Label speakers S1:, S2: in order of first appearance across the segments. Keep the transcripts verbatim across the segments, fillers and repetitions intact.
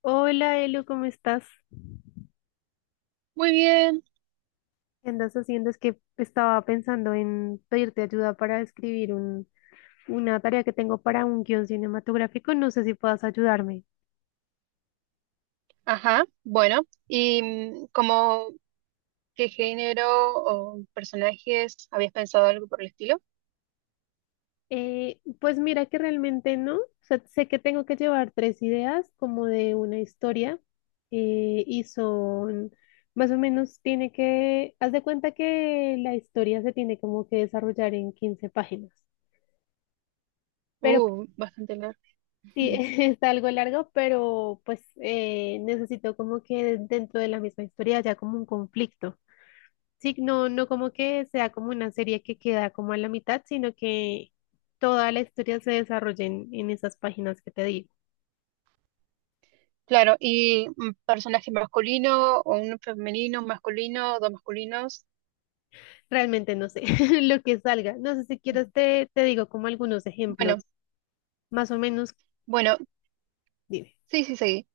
S1: Hola Elu, ¿cómo estás?
S2: Muy bien,
S1: ¿Qué andas haciendo? Es que estaba pensando en pedirte ayuda para escribir un, una tarea que tengo para un guión cinematográfico. No sé si puedas ayudarme.
S2: ajá, bueno, y mm, como qué género o personajes habías pensado algo por el estilo?
S1: Eh, pues mira que realmente no. O sea, sé que tengo que llevar tres ideas como de una historia, eh, y son más o menos tiene que, haz de cuenta que la historia se tiene como que desarrollar en quince páginas. Pero
S2: Uh, bastante largo.
S1: sí,
S2: Ujú.
S1: es algo largo, pero pues eh, necesito como que dentro de la misma historia haya como un conflicto. Sí, no, no como que sea como una serie que queda como a la mitad, sino que toda la historia se desarrolle en, en esas páginas que te digo.
S2: Claro, ¿y un personaje masculino o un femenino, un masculino, dos masculinos?
S1: Realmente no sé lo que salga. No sé si quieres te, te digo como algunos
S2: Bueno,
S1: ejemplos, más o menos,
S2: bueno,
S1: dime.
S2: sí, sí, sí,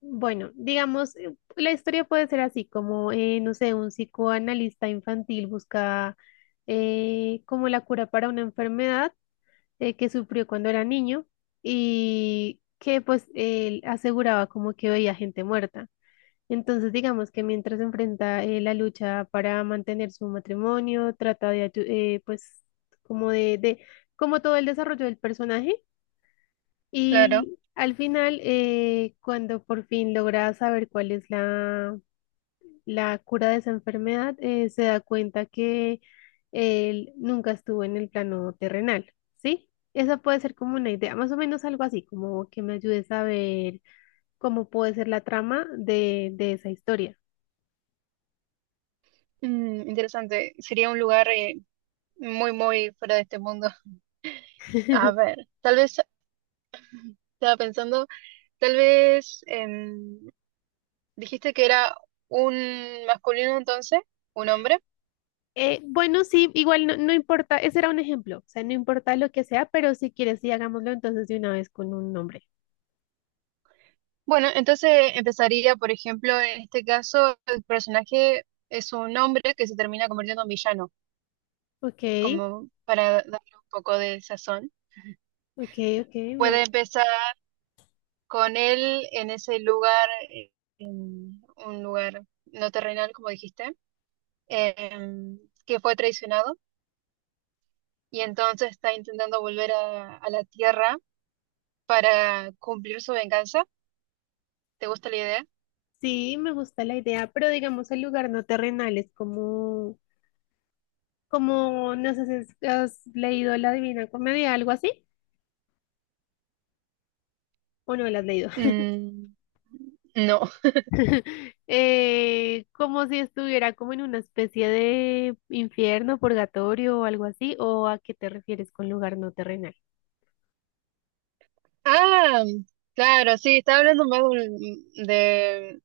S1: Bueno, digamos, eh, la historia puede ser así, como, eh, no sé, un psicoanalista infantil busca, eh, como la cura para una enfermedad, eh, que sufrió cuando era niño y que pues él aseguraba como que veía gente muerta. Entonces, digamos que mientras enfrenta eh, la lucha para mantener su matrimonio, trata de, ayu- eh, pues, como de, de, como todo el desarrollo del personaje.
S2: claro.
S1: Y al final, eh, cuando por fin logra saber cuál es la, la cura de esa enfermedad, eh, se da cuenta que él nunca estuvo en el plano terrenal, ¿sí? Esa puede ser como una idea, más o menos algo así, como que me ayudes a ver cómo puede ser la trama de, de esa historia.
S2: Mm, interesante, sería un lugar eh, muy, muy fuera de este mundo. A ver, tal vez estaba pensando, tal vez em, dijiste que era un masculino entonces, un hombre.
S1: Eh, bueno, sí, igual no, no importa, ese era un ejemplo, o sea, no importa lo que sea, pero si quieres, sí, hagámoslo entonces de una vez con un nombre.
S2: Bueno, entonces empezaría, por ejemplo, en este caso, el personaje es un hombre que se termina convirtiendo en villano,
S1: Ok,
S2: como para darle un poco de sazón.
S1: ok, ok, me
S2: Puede empezar con él en ese lugar, eh, en un lugar no terrenal, como dijiste, em, que fue traicionado y entonces está intentando volver a, a la tierra para cumplir su venganza. ¿Te gusta la idea?
S1: sí, me gusta la idea, pero digamos el lugar no terrenal es como, como, no sé si has leído La Divina Comedia, algo así, o no la has leído.
S2: Mm, no.
S1: Eh, como si estuviera como en una especie de infierno, purgatorio o algo así, o a qué te refieres con lugar no terrenal.
S2: Ah, claro, sí, estaba hablando más de, un- de-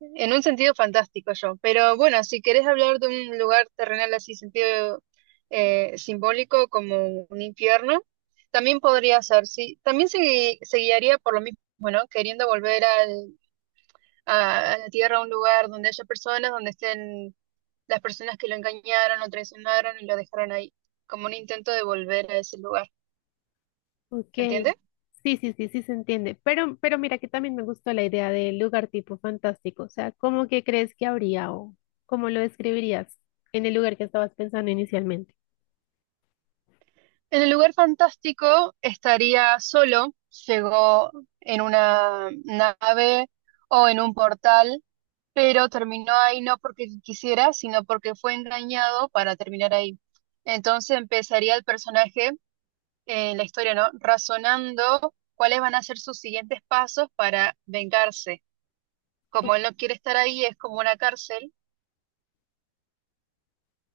S2: en un sentido fantástico yo. Pero bueno, si querés hablar de un lugar terrenal así, sentido eh, simbólico como un infierno, también podría ser, sí. También se, gui- se guiaría por lo mismo, bueno, queriendo volver al, a, a la tierra, a un lugar donde haya personas, donde estén las personas que lo engañaron, lo traicionaron y lo dejaron ahí, como un intento de volver a ese lugar.
S1: Ok,
S2: ¿Se entiende?
S1: sí, sí, sí, sí se entiende. Pero, pero mira que también me gustó la idea del lugar tipo fantástico. O sea, ¿cómo que crees que habría o cómo lo describirías en el lugar que estabas pensando inicialmente?
S2: En el lugar fantástico estaría solo, llegó en una nave o en un portal, pero terminó ahí no porque quisiera, sino porque fue engañado para terminar ahí. Entonces empezaría el personaje en la historia, ¿no? Razonando cuáles van a ser sus siguientes pasos para vengarse. Como él no quiere estar ahí, es como una cárcel.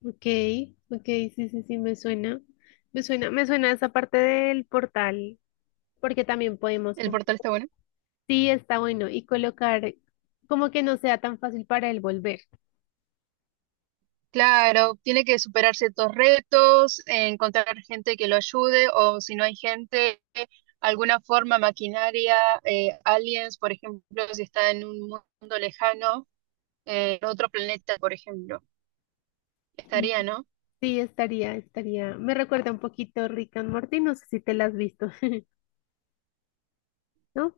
S1: Ok, ok, sí, sí, sí, me suena. Me suena, me suena esa parte del portal, porque también podemos,
S2: El
S1: com-
S2: portal está bueno.
S1: sí, está bueno, y colocar como que no sea tan fácil para él volver.
S2: Claro, tiene que superar ciertos retos, eh, encontrar gente que lo ayude o si no hay gente, alguna forma maquinaria, eh, aliens, por ejemplo, si está en un mundo lejano, eh, en otro planeta, por ejemplo,
S1: Ujú.
S2: estaría, ¿no?
S1: Sí, estaría, estaría. Me recuerda un poquito Rick and Morty, no sé si te la has visto, ¿no?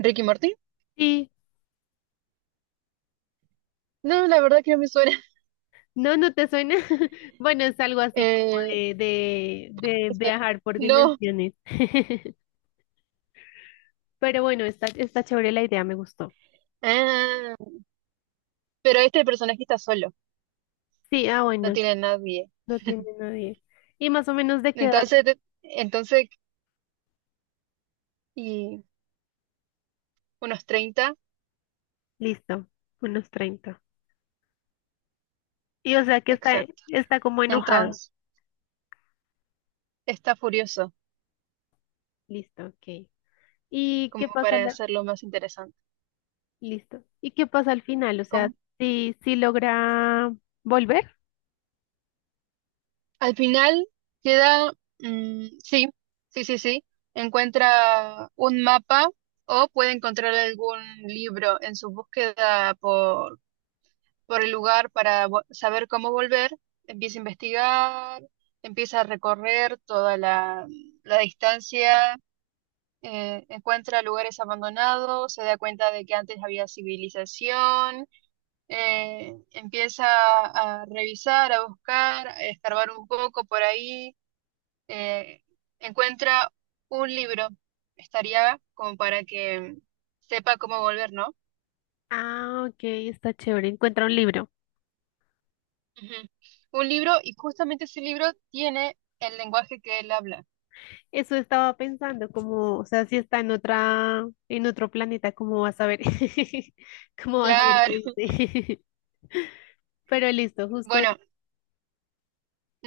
S2: ¿Ricky Martin?
S1: Sí,
S2: No, la verdad que no me suena.
S1: no, no te suena. Bueno, es algo así como
S2: Eh,
S1: de, de, de viajar por
S2: no.
S1: dimensiones. Pero bueno, está, está chévere la idea, me gustó.
S2: Ah, pero este personaje está solo,
S1: Sí, ah, bueno,
S2: no
S1: s-
S2: tiene a nadie.
S1: no tiene nadie. Y más o menos de qué edad,
S2: Entonces, te- entonces, y unos treinta,
S1: listo, unos treinta. Y o sea que está,
S2: exacto.
S1: está como enojado.
S2: Entonces, está furioso.
S1: Listo, ok. ¿Y
S2: Como
S1: qué pasa
S2: para
S1: la-
S2: hacerlo más interesante.
S1: listo? ¿Y qué pasa al final? O sea,
S2: Como...
S1: si, si logra volver.
S2: Al final queda, mm, sí, sí, sí, sí, encuentra un mapa o puede encontrar algún libro en su búsqueda por, por el lugar para vo- saber cómo volver. Empieza a investigar, empieza a recorrer toda la, la distancia. Eh, encuentra lugares abandonados, se da cuenta de que antes había civilización, eh, empieza a revisar, a buscar, a escarbar un poco por ahí, eh, encuentra un libro, estaría como para que sepa cómo volver, ¿no?
S1: Ah, ok, está chévere. Encuentra un libro.
S2: Ujú. Un libro y justamente ese libro tiene el lenguaje que él habla.
S1: Eso estaba pensando, como, o sea, si está en otra, en otro planeta, ¿cómo vas a ver? ¿Cómo vas a ver
S2: Claro.
S1: qué dice? Pero listo, justo.
S2: Bueno,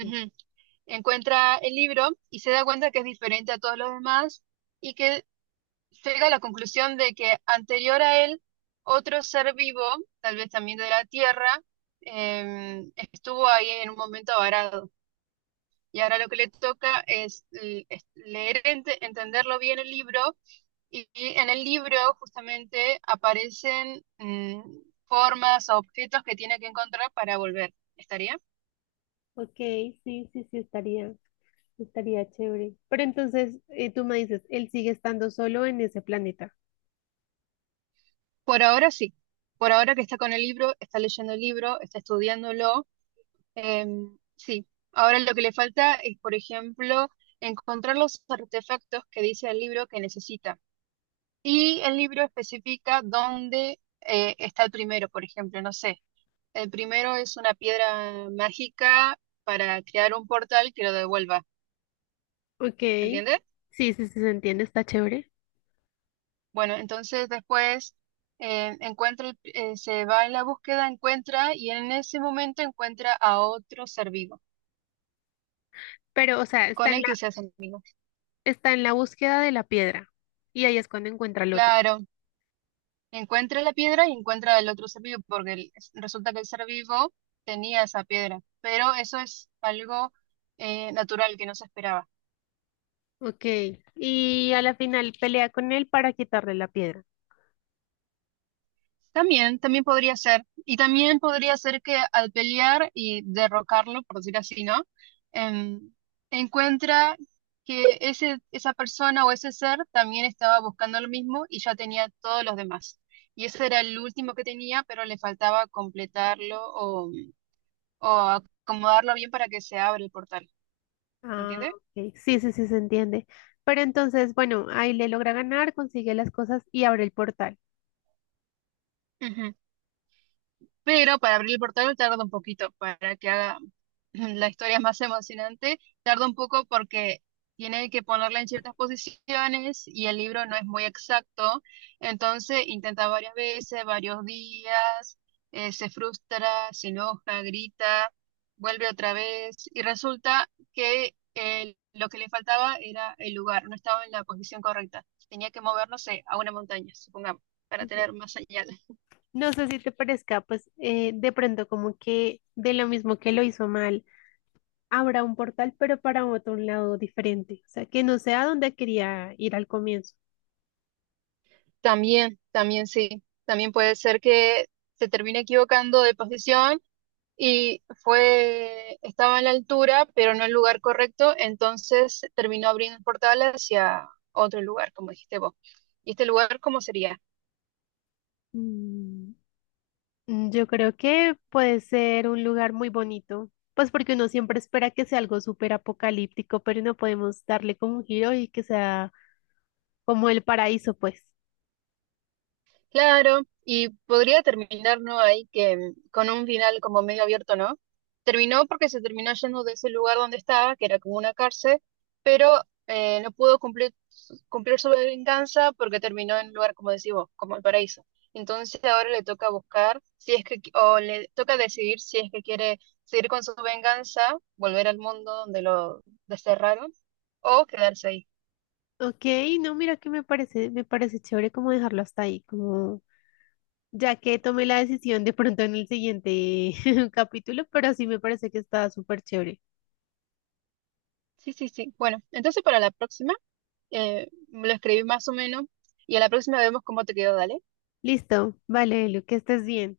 S1: Este.
S2: Encuentra el libro y se da cuenta que es diferente a todos los demás y que llega a la conclusión de que anterior a él, otro ser vivo, tal vez también de la Tierra, em, estuvo ahí en un momento varado. Y ahora lo que le toca es, l- es leer, ente- entenderlo bien el libro, y, y en el libro justamente aparecen mm, formas o objetos que tiene que encontrar para volver. ¿Estaría?
S1: Ok, sí, sí, sí, estaría, estaría chévere. Pero entonces, eh, tú me dices, él sigue estando solo en ese planeta.
S2: Por ahora sí. Por ahora que está con el libro, está leyendo el libro, está estudiándolo. Em, sí, ahora lo que le falta es, por ejemplo, encontrar los artefactos que dice el libro que necesita. Y el libro especifica dónde eh, está el primero, por ejemplo, no sé. El primero es una piedra mágica para crear un portal que lo devuelva.
S1: Ok,
S2: ¿Se
S1: sí,
S2: entiende?
S1: sí, sí, se entiende, está chévere.
S2: Bueno, entonces después eh, encuentra, el- eh, se va en la búsqueda, encuentra y en ese momento encuentra a otro ser vivo
S1: Pero, o sea, está
S2: con
S1: en
S2: el
S1: la,
S2: que se hace amigo.
S1: está en la búsqueda de la piedra. Y ahí es cuando encuentra al otro.
S2: Claro. Encuentra la piedra y encuentra el otro ser vivo, porque el- resulta que el ser vivo tenía esa piedra, pero eso es algo eh, natural que no se esperaba.
S1: Ok, y a la final pelea con él para quitarle la piedra.
S2: También, también podría ser, y también podría ser que al pelear y derrocarlo, por decir así, ¿no? Em, Encuentra que ese, esa persona o ese ser también estaba buscando lo mismo y ya tenía todos los demás. Y ese era el último que tenía, pero le faltaba completarlo o o acomodarlo bien para que se abra el portal. ¿Se
S1: Ah,
S2: entiende?
S1: ok. Sí, sí, sí, se entiende. Pero entonces, bueno, ahí le logra ganar, consigue las cosas y abre el portal.
S2: Ujú. Pero para abrir el portal tarda un poquito, para que haga la historia más emocionante, tarda un poco porque tiene que ponerla en ciertas posiciones y el libro no es muy exacto, entonces intenta varias veces, varios días, eh, se frustra, se enoja, grita, vuelve otra vez y resulta que eh, lo que le faltaba era el lugar, no estaba en la posición correcta, tenía que movernos a una montaña, supongamos, para
S1: Ok.
S2: tener más allá.
S1: No sé si te parezca, pues eh, de pronto como que de lo mismo que lo hizo mal, abra un portal, pero para otro lado diferente. O sea, que no sea donde quería ir al comienzo.
S2: También, también sí, también puede ser que se termine equivocando de posición y fue, estaba en la altura, pero no en el lugar correcto, entonces terminó abriendo el portal hacia otro lugar, como dijiste vos. ¿Y este lugar cómo sería?
S1: Mm, yo creo que puede ser un lugar muy bonito, pues porque uno siempre espera que sea algo súper apocalíptico, pero no podemos darle como un giro y que sea como el paraíso, pues.
S2: Claro, y podría terminar, ¿no? Ahí que mm, con un final como medio abierto, ¿no? Terminó porque se terminó yendo de ese lugar donde estaba, que era como una cárcel, pero eh, no pudo cumplir, su- cumplir su venganza porque terminó en un lugar, como decís vos, como el paraíso. Entonces ahora le toca buscar si es que, qui- o le toca decidir si es que quiere seguir con su venganza, volver al mundo donde lo desterraron, o quedarse ahí.
S1: Ok, no, mira que me parece, me parece chévere como dejarlo hasta ahí, como ya que tomé la decisión de pronto en el siguiente capítulo, pero sí me parece que está súper chévere.
S2: Sí, sí, sí. Bueno, entonces para la próxima. Eh, lo escribí más o menos y a la próxima vemos cómo te quedó, dale.
S1: Listo, vale, Lu, que estés bien.